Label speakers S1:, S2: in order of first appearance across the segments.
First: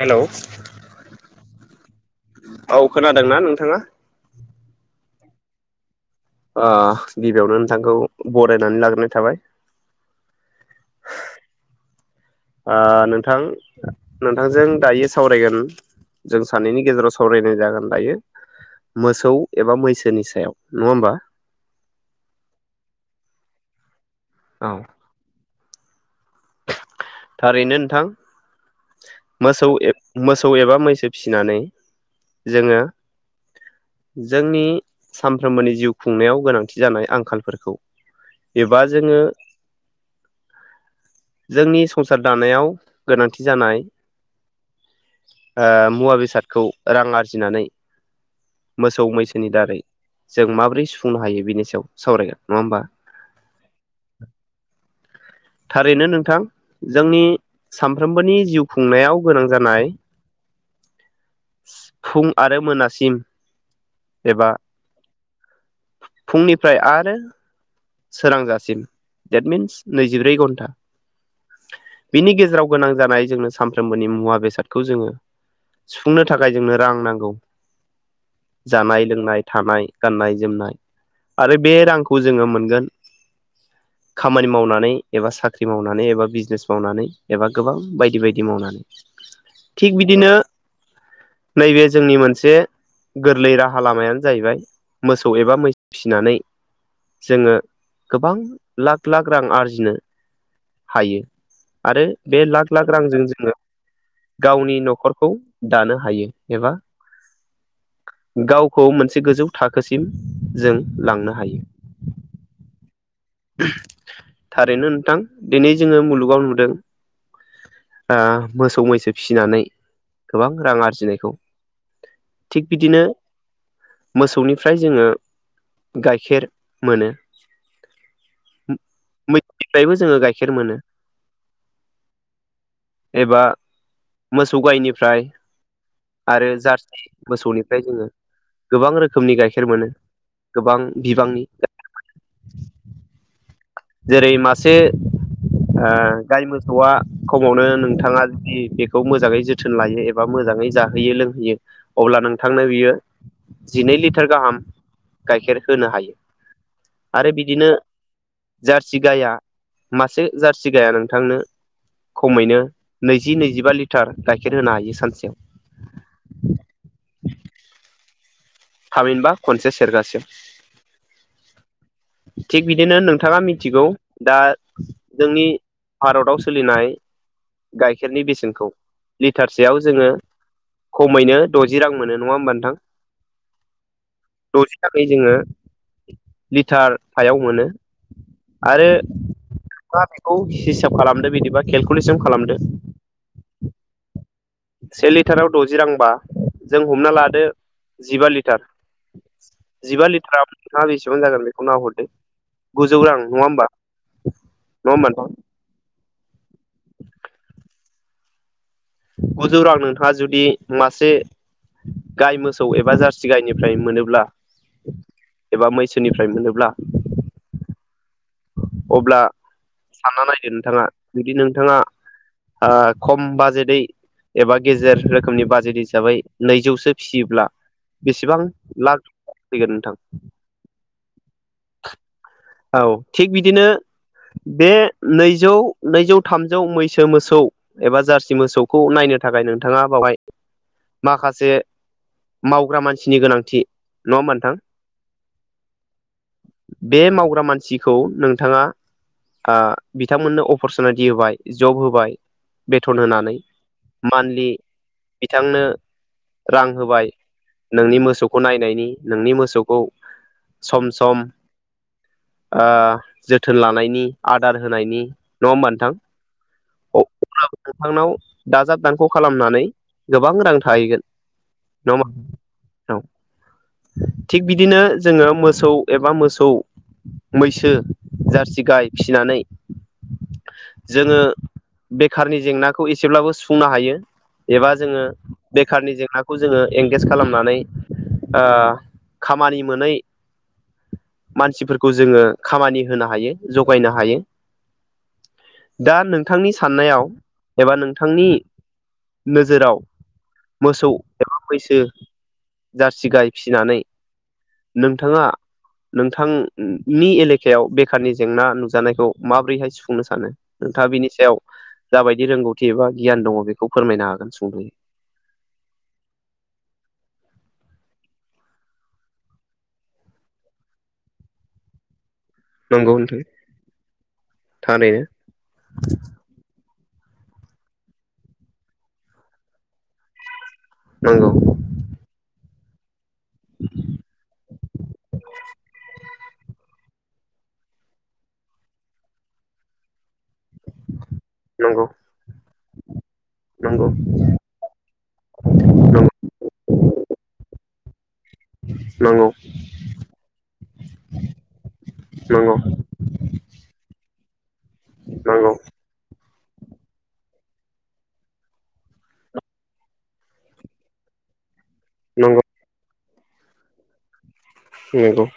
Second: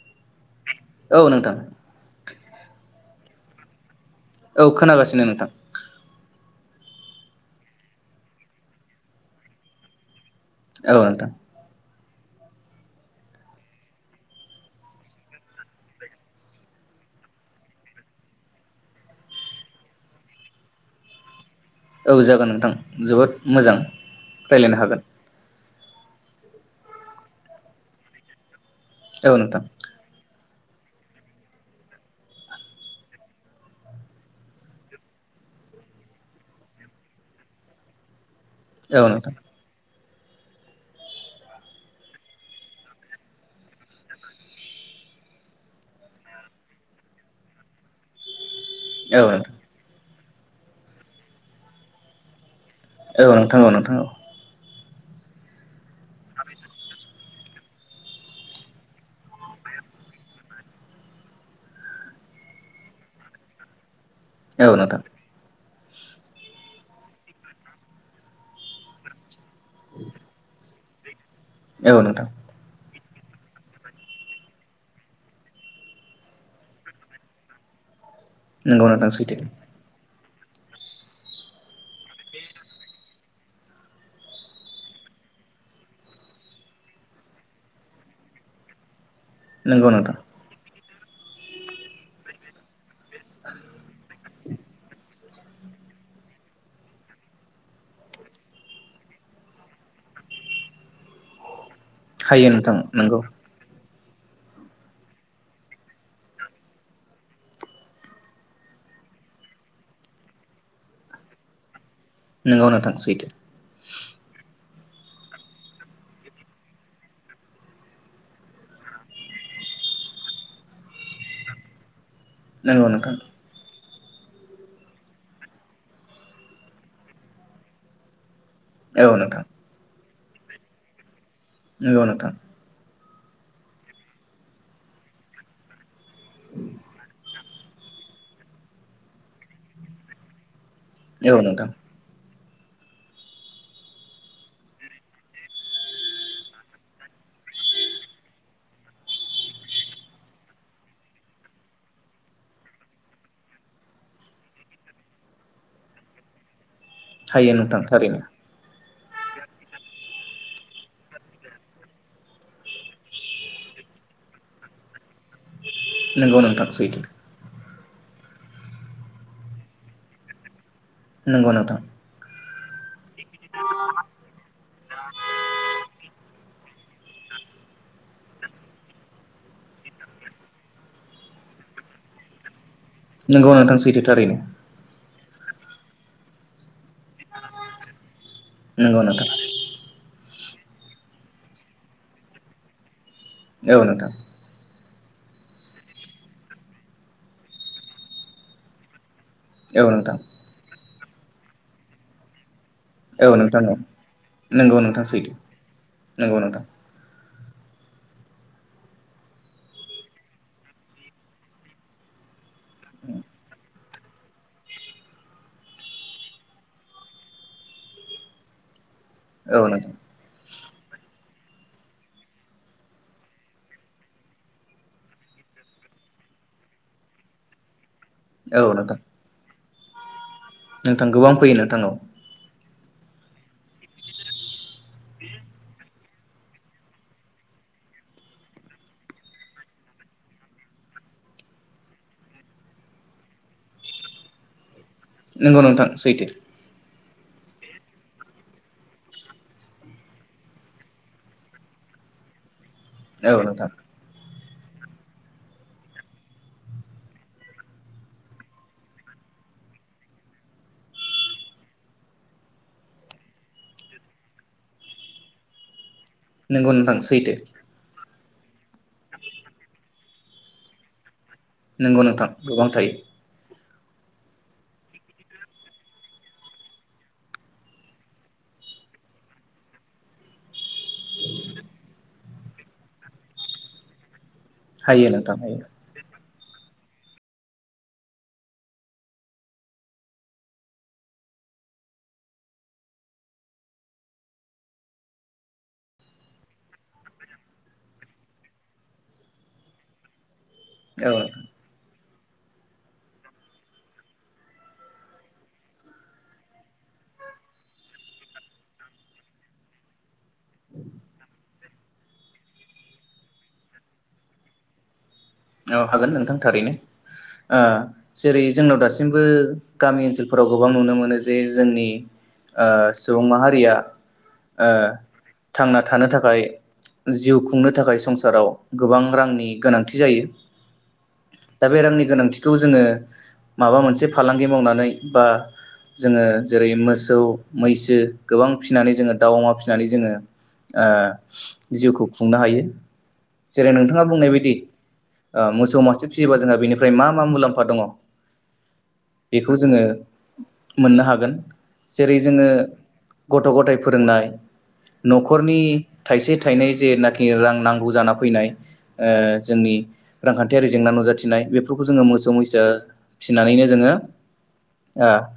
S1: हेल'।
S2: औ नोंथां।
S1: औ खोनादोंना नोंथाङा?
S2: औ खोनागासिनो नोंथां।
S1: ओ गिबियावनो नोंथांखौ बरायनानै लाग्रोनाय थाबाय।
S2: औ नोंथां।
S1: ओ नोंथां नोंथांजों दायो सावरायगोन जों सानैनि गेजेराव सावरायनाय जागोन दायो मोसौ एबा मैसोनि सायाव नङा होमबा?
S2: औ जागोन नोंथां जोबोद मोजां।
S1: औ
S2: रायज्लायनो हागोन।
S1: थारैनो नोंथां।
S2: औ नोंथां
S1: मोसौ ए मोसौ। मोसौ एबा मैसो फिसिनानै जोङो जोंनि सानफ्रोमबोनि जिउ खुंनायाव गोनांथि जानाय आंखालफोरखौ एबा
S2: औ
S1: जोङो
S2: नोंथां
S1: जोंनि। संसार दानायाव गोनांथि जानाय ओ मुवा बेसादखौ रां आरजिनानै मोसौ
S2: औ
S1: मैसोनि
S2: नोंथां
S1: दारै जों माबोरै सुफुंनो हायो बिनि सायाव सावरायगोन। नङा होमबा
S2: औ नोंथां औ नोंथां औ।
S1: थारैनो नोंथां। जोंनि सानफ्रोमबोनि जिउ खुंनायाव गोनां जानाय फुं आरो मोनासिम।
S2: औ नोंथां।
S1: फुंनि ओमफ्राय आरो सोरांजासिम। देट मिन्स नैजिब्रै घन्टा।
S2: औ नोंथां
S1: बिनि गेजेराव गोनां जानाय जोंनो सानफ्रामबोनि मुवा बेसादखौ जोङो सुफुंनो थाखाय जोंनो रां नांगौ।
S2: नंगौ
S1: जानाय
S2: नोंथां सैथो
S1: लोंनाय थानाय गाननाय जोमनाय आरो बे रांखौ जोङो मोन गोन खामानि मावनानै एबा साख्रि मावनानै एबा बिजनेस मावनानै एबा गोबां बायदि बायदि मावनानै।
S2: नंगौ
S1: थिक
S2: नोंथां
S1: बिदिनो नैबे जोंनि मोनसे गोरलै राहा लामायानो जाहैबाय मोसौ एबा मैसो फिसिनानै जोङो गोबां लाख लाख रां आरजिनो हायो। आरो बे
S2: हायो
S1: लाख
S2: नोंथां
S1: लाख
S2: नंगौ
S1: रांजों जोङो गावनि न'खरखौ दानो हायो एबा गावखौ मोनसे गोजौ थाखोसिम जों लांनो हायो।
S2: नोंगौ नोंथां सैथो।
S1: थारैनो नोंथां दिनै जोङो मुलुगाव नुदों ओ मोसौ मैसो फिसिनानै गोबां रां आरजिनायखौ। थिग
S2: नंगौ
S1: बिदिनो
S2: नोंथां
S1: मोसौनिफ्राय जोङो गाइखेर मोनो।
S2: औ नोंथां
S1: मैद निफ्रायबो जोङो गाइ खेर मोनो।
S2: नंगौ नोंथां।
S1: एबा मोसौ गायनिफ्राय आरो जार्सि मोसौनिफ्राय जोङो गोबां रोखोमनि गाइखेर मोनो। गोबां
S2: औ
S1: बिबांनि
S2: नोंथां
S1: [unintelligible] [inaudible] जेरै मासे ओ गाइ मोसौआ खमावनो नोंथाङा जुदि बेखौ मोजाङै जोथोन लायो एबा मोजाङै जाहोयो लोंहोयो अब्ला नोंथांनो बियो जिनै लिटार गाहाम गाइखेर होनो हायो।
S2: हायो नोंथां थारैनो।
S1: जार्सि गाया मासे जारसि गाया नोंथांनो खमैनो नैजि नैजिबा लिटार गाइखेर होनो हायो सानसेयाव।
S2: नोंगौ नोंथां सैथो।
S1: थामिनबा खनसे सेरगासेयाव।
S2: नोंगौ नोंथां।
S1: थिग बिदिनो नों थाङा मिथिगौ दा जोंनि भारताव सोलिनाय गाइखेरनि बेसेनखौ लिटारसेयाव जोङो खमैनो द'जि रां मोनो नङा होमबा नोंथां?
S2: नोंगौ नोंथां सैथो थारैनो।
S1: द'जि राङै जोङो लिटार फायाव मोनो आरो
S2: नंगौ नोंथां
S1: [unintelligible] खौ हिसाब खालामदो बिदिबा केलकुलेसन खालामदो?
S2: औ नोंथां
S1: से लिटाराव द'जि रांबा जों हमना लादो? जिबा लिटार
S2: औ
S1: जिबा
S2: नोंथां
S1: लिथाराव नोंथाङा बेसे [unintelligible] बेखौनो हरदो गुजौ रां
S2: औ
S1: नङा
S2: नोंथां
S1: होमबा
S2: औ
S1: नङा होमबा नोंथां?
S2: नोंगौ नोंथां
S1: गुजौ रां नोंथाङा जुदि मासे गाय मोसौ एबा जारसि गायनिफ्राय मोनोब्ला [inaudible] एबा मैसोनिफ्राय मोनोब्ला [inaudible] अब्ला
S2: औ नोंथां
S1: सानना नायदो नोंथाङा? जुदि नोंथाङा ओ खम बाजेटै एबा गेजेर रोखोमनि बाजेट हिसाबै नैजौसो फिसियोब्ला बेसेबां
S2: औ नोंथां
S1: लाख [unintelligible] नोंथां
S2: नोंथां गोबां नोंथांनाव
S1: औ थिग बिदिनो बे नैजौ नैजौ थामजौ मैसो मोसौ एबा जारसि मोसौखौ नायनो थाखाय नोंथाङा बावहाय माखासे मावग्रा मानसिनि गोनांथि नङा होमा नोंथां
S2: नंगौ नोंथां सैथो
S1: बे मावग्रा मानसिखौ नोंथाङा ओ बिथांमोननो अपरसुनिटि होबाय जब होबाय बेथन होनानै
S2: औ नोंथां
S1: मान्थलि बिथांनो रां होबाय नोंनि मोसौखौ नायनायनि नोंनि मोसौखौ सम सम सम ओ जोथोन लानायनि आदार होनायनि नङा होमबा नोंथां
S2: नंगौ नोंथां सैथो
S1: अब्लाबो नोंथांनाव दाजाब दानख' खालामनानै गोबां रां थाहैगोन नङा
S2: नंगौ
S1: होमबा
S2: नोंथां गोबां थायो
S1: नोंथां थिग बिदिनो जोङो मोसौ एबा मोसौ मैसो जारसि गाय फिसिनानै जोङो बेखारनि जेंनाखौ एसेब्लाबो सुफुंनो हायो एबा जोङो
S2: हायो नोंथां हायो
S1: बेखारनि जेंना खौ जोङो एंगेज खालामनानै ओ खामानि मोनै मानसिफोरखौ जोङो खामानि होनो हायो जगायनो हायो दा नोंथांनि साननायाव एबा नोंथांनि नोजोराव मोसौ
S2: औ
S1: एबा मैसो जारसि गाय फिसिनानै नोंथाङा नोंथांनि एलेकायाव बेखारनि जेंना नुजानायखौ माबोरैहाय सुफुंनो सानो नोंथाङा बिनि सायाव जाबायदि रोंगौथि एबा गियान दङ बेखौ फोरमायनो हागोन सुंद'यै
S2: औ हागोन नोंथां थारैनो ओ जेरै जोंनाव दासिमबो गामि ओनसोलफोराव गोबां नुनो मोनो जे जोंनि ओ
S1: नंगौ नोंथां
S2: सुबुं माहारिया ओ
S1: थारैनो
S2: थांना थानो थाखाय जिउ खुंनो थाखाय संसाराव गोबां रांनि गोनांथि जायो
S1: नंगौ
S2: दा बेरामनि गोनांथि बेखौ जोङो माबा मोनसे फालांगि मावनानै बा जोङो जेरै मोसौ मैसो गोबां फिसिनानै जोङो दाउ अमा फिसिनानै जोङो ओ
S1: नंगौ
S2: जिउखौ खुंनो हायो जेरै
S1: नंगौ
S2: नोंथाङा बुंनाय बायदि मोसौ मासे
S1: नंगौ
S2: फिसियोबा जोंहा बेनिफ्राय मा मा मुलाम्फा दङ
S1: नंगौ
S2: बेखौ जोङो मोननो हागोन जेरै जोङो
S1: नंगौ नंगौ
S2: गथ' गथाय फोरोंनाय
S1: नंगौ
S2: न'खरनि थाइसे थायनै जेनाखि रां नांगौ जाना फैनाय ओ जोंनि रांखान्थियारि जेंना नुजाथिनाय बेफोर बेफोरखौ जोङो मोसौ मैसो फिसिनानैनो जोङो ओ
S1: नंगौ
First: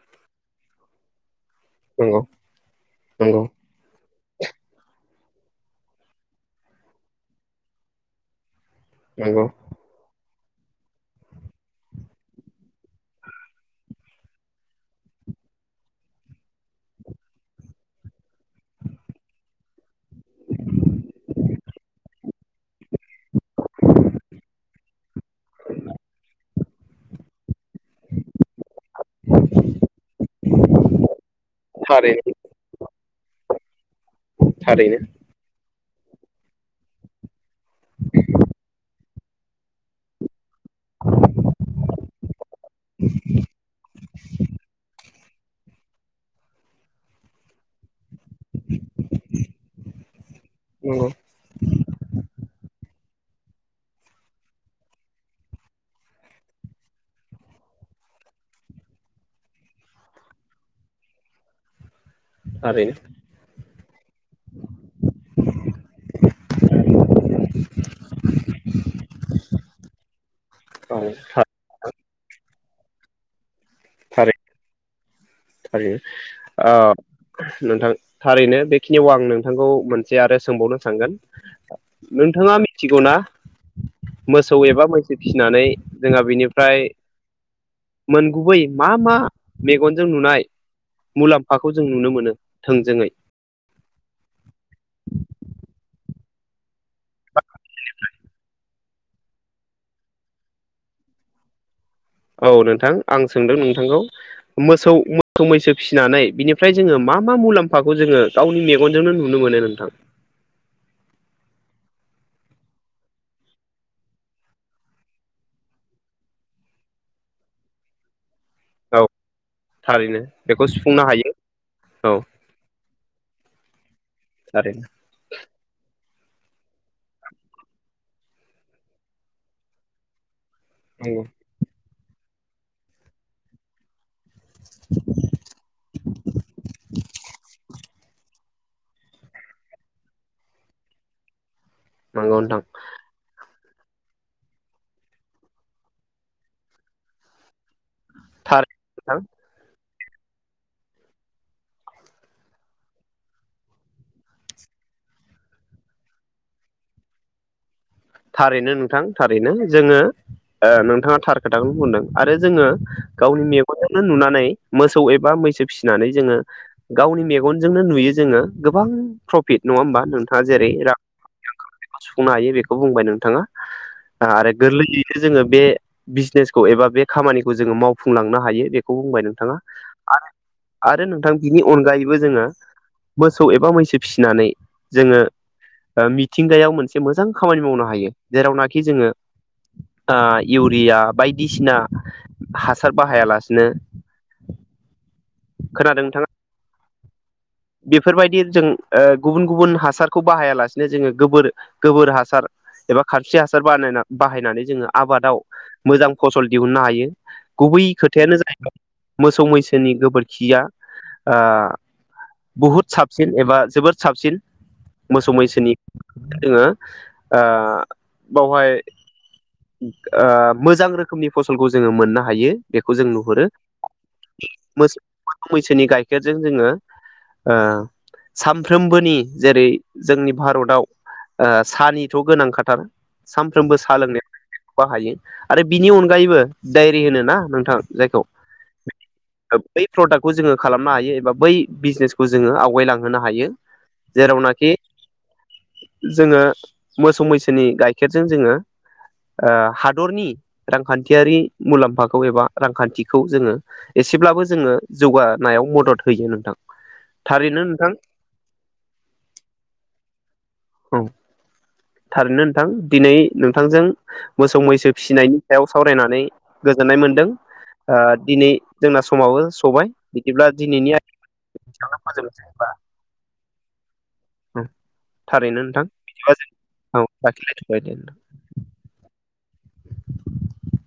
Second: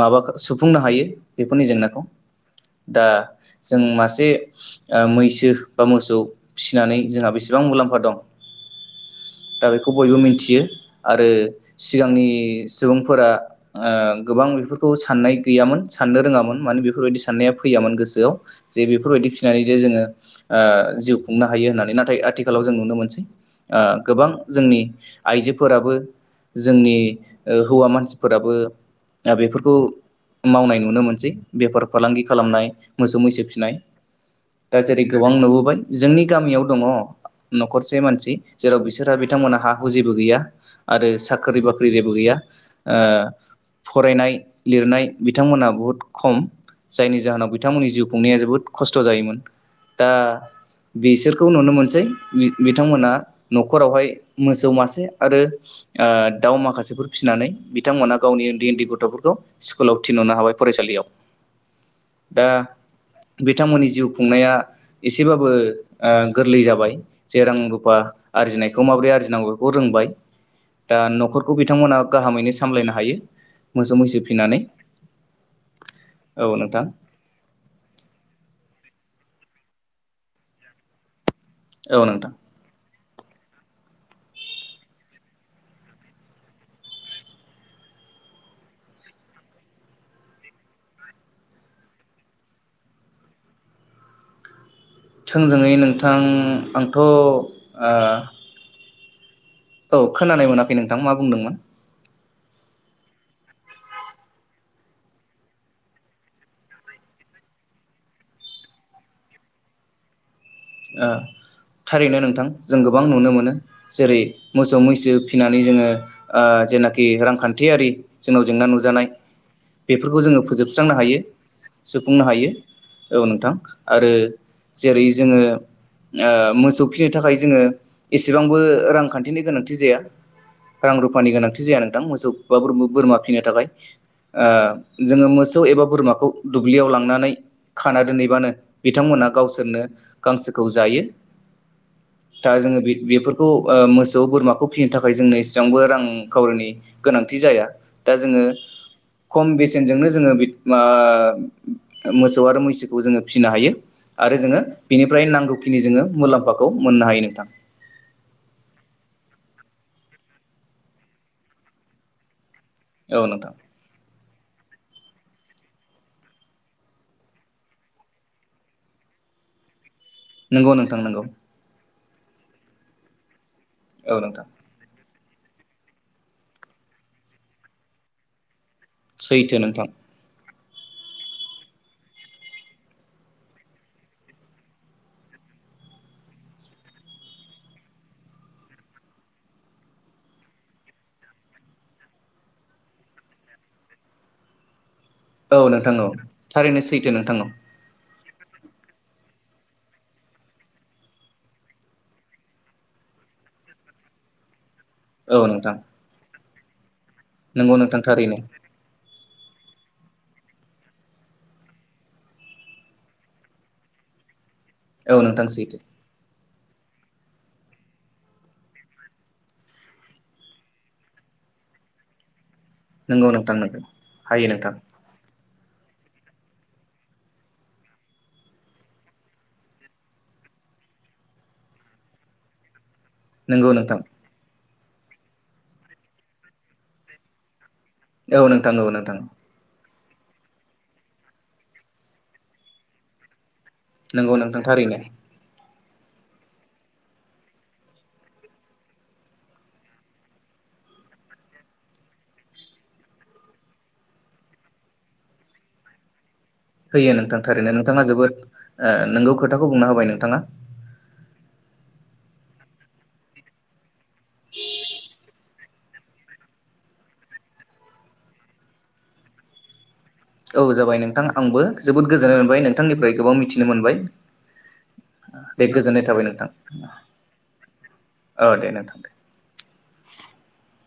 S2: माबा सुफुंनो हायो बेफोरनि जेंनाखौ
S1: नंगौ
S2: दा
S1: नंगौ
S2: जों मासे ओ मैस सो बा मोसौ फिसिनानै जोंहा बेसेबां मुलाम्फा दं
S1: नंगौ
S2: दा बेखौ बयबो मिन्थि मिथियो आरो सिगांनि सुबुंफोरा ओ गोबां बेफोरखौ साननाय गैयामोन साननो रोङामोन मानो बेफोरबायदि साननाया फैयामोन गोसोआव जे बेफोरबायदि फिनानै जे जोङो ओ जिउ खुंनो हायो होननानै नाथाय आथिखालाव जों नुनो मोनसै। ओ गोबां जोंनि आइजोफोराबो जोंनि ओ हौवा मानसिफोराबो बेफोरखौ मावनाय नुनो मोनसै बेफार फालांगि
S1: थारैनो
S2: खालामनाय मोसौ मैसो फिनाय दा
S1: थारैनो
S2: जेरै गोबां नुबोबाय जोंनि गामियाव दङ न'खरसे मानसि बिसोरहा बिथांमोनहा हा हु जेबो गैया आरो साख्रि बाख्रि जेबो गैया ओ फरायनाय लिरनाय बिथांमोना बुहुद खम जायनि जाहोनाव बिथांमोननि जिउ खुंनाया जोबोद खस्थ' जायोमोन। दा
S1: नंगौ
S2: बिसोरखौ नुनो मोनसै बिथांमोना न'खरावहाय मोसौ मासे आरो ओ दाउ माखासेफोर फिसिनानै बिथांमोनहा गावनि उन्दै उन्दै गथ'फोरखौ स्कुलाव थिनहरनो हाबाय फरायसालियाव। दा
S1: आरो
S2: बिथांमोननि जिउ खुंनाया एसेबाबो ओ गोरलै जाबाय जे रां रुफा। आरजिनायखौ माबोरै आरजिनांगौ बेखौ रोंबाय दा
S1: थारैनो
S2: न'खरखौ बिथांमोना गाहामैनो सामलायनो हायो। मोसौ मैसो फिनानै
S1: थारै
S2: औ
S1: ओ
S2: नोंथां
S1: नोंथां थारैनो बेखिनियाव आं नों नोंथांखौ मोनसे आरो सोंबावनो सानांगोन
S2: औ नोंथां
S1: नोंथाङा मिथिगौ ना मोसौ एबा मैसो फिसिनानै जोंहा बेनिफ्राय मोनगुबै मा मा मेगनजों जों नुनाय मुलाम्फाखौ जों नुनो मोनो थोंजोङै?
S2: थोंजोङै नोंथां आं थ' आ औ खोनानाय मोनाखै नोंथां मा बुंदोंमोन
S1: औ नोंथां आं सोंदों नोंथांखौ मोसौ मोसौ मैसो फिसिनानै बिनिफ्राय जोङो मा मा मुलाम्फाखौ जोङो गावनि मेगनजोंनो नुनो मोनो नोंथां?
S2: ओ थारैनो नोंथां जों गोबां नुनो मोनो जेरै मोसौ मैसो फिनानै जोङो ओ जेनाखि रांखान्थियारि जोंनाव जेंना
S1: औ
S2: नुजानाय बेफोरखौ
S1: थारैनो
S2: जोङो
S1: बेखौ
S2: फोजोबस्रांनो
S1: सुफुंनो
S2: हायो
S1: औ
S2: सुफुंनो हायो औ नोंथां। आरो
S1: थारैनो
S2: जेरै जोङो ओ मोसौ फिसिनो थाखाय जोङो एसेबांबो रां
S1: नंगौ
S2: रुफानि गोनांथि जाया नोंथां मोसौ बा बुर बोरमा फिनो थाखाय अ जोङो मोसौ एबा बोरमाखौ दुब्लियाव लांनानै खाना दोनहैबानो बिथांमोना गावसोरनो गांसोखौ जायो
S1: नंगौ
S2: दा
S1: नोंथां
S2: जोङो बे बेफोरखौ अ मोसौ बोरमाखौ फिनो थाखाय जोंनो इसेबांबो रांखावरिनि गोनांथि जाया दा जोङो
S1: थारैनो नोंथां
S2: खम बेसे बेजों नो जोंङो बि आ मोसौ आरो मैसोखौ जोंङो फिनो हायो आरो जोंङो बेनिफ्राय नांगौखिनि जोंङो मुलाम्फाखौ मोननो हायो नोंथां
S1: थारैनो नोंथां थारैनो जोंङो नोंथाङा थार खोथाखौनो बुंदों आरो जोंङो
S2: औ
S1: गावनि
S2: नोंथां
S1: मेगनजोंनो नुनानै मोसौ एबा मैसो फिसिनानै जोंङो गावनि मेगनजोंनो नुयो जोंङो गोबां प्रफिट नङा होमबा नोंथाङा जेरै
S2: नंगौ
S1: र
S2: नोंथां नंगौ
S1: सुफुंनो हायोबे खौ बुंबाय नोंथांङा
S2: औ नोंथां
S1: आरो गोरलैलि जोंङो बे बिजनेसखौ एबा बे खामानिखौ जोंङो मावफुंलांनो हायो बे खौ बुंबाय नोंथांङा
S2: सैथो नोंथां
S1: आरो आरो नोंथां बिनि अनगायैबो जोंङो मोसौ एबा मैसो फिसिनानै जोंङो मिथिंगायाव मोनसे मोजां खामानि मावनो हायो जेरावनाखि जोंङो इउरिया बायदिसिना हासार बाहायालासिनो
S2: औ नोंथां
S1: खोनादों
S2: औ
S1: नोंथाङा
S2: थारैनो सै फिन नोंथां नाव
S1: बेफोरबायदि जों गुबुन गुबुन हासारखौ बाहायालासिनो जोंङो गोबोर गोबोर हासार एबा खानस्रि हासार बानायना बाहायनानै जोंङो आबादाव
S2: औ नोंथां
S1: मोजां फसल दिहुननो हायो
S2: नंगौ
S1: गुबै
S2: नोंथां
S1: खोथायानो
S2: थारैनो
S1: जाहैबाय मोसौ मैसोनि गोबोरखिया अ बुहुत साबसिन एबा जोबोद साबसिन
S2: औ
S1: मोसौ
S2: नोंथां
S1: मैसोनि
S2: सैथो
S1: जोंङो बावहाय अ मोजां रोखोमनि फसलखौ जोंङो मोननो हायो बेखौ जों
S2: नंगौ
S1: नुहुरो
S2: नोंथां नंगौ हायो नोंथां
S1: मो मैसोनि गाइखेरजों जोंङो सामफ्रोमबोनि जेरै जोंनि भारताव अ सानिथ' गोनां खाथार
S2: नंगौ
S1: सानफ्रोमबो
S2: नोंथां
S1: साह लोंनाय हायो आरो बिनि अनगायैबो डायरि होनो ना नोंथां। जायखौ
S2: औ नोंथां औ नोंथां।
S1: बै प्रडाक्टखौ जोङो खालामनो हायो एबा बै बिजनेसखौ जोङो आवगायलांहोनो हायो।
S2: नंगौ नोंथां
S1: जेरावनाखि
S2: थारैनो।
S1: जोङो मोसौ मैसोनि गाइखेरजों जोङो। ओ हादरनि रांखान्थियारि मुलाम्फाखौ एबा रांखान्थिखौ जोङो एसेब्लाबो जोङो जौगानायाव मदद होयो नोंथां।
S2: होयो नोंथां थारैनो नोंथाङा जोबोद नोंगौ खोथाखौ बुंना होबाय नोंथाङा।
S1: औ थारैनो नोंथां दिनै नोंथांजों मोसौ मैसो फिसिनायनि सायाव सावरायनानै गोजोननाय मोनदों दिनै जोंना समाबो सबाय। बिदिब्ला
S2: औ
S1: दिनैनि
S2: जाबाय
S1: आयदाखौ
S2: नोंथां आंबो
S1: एसेयावनो
S2: जोबोद गोजोननाय मोनबाय नोंथांनिफ्राय गोबां मिथि मिथिनो मोनबाय।
S1: औ थारैनो
S2: दे
S1: नोंथां
S2: गोजोननाय थाबाय नोंथां
S1: औाखिथबाय दे नोंथां
S2: औ दे नोंथां दे
S1: [inaudible]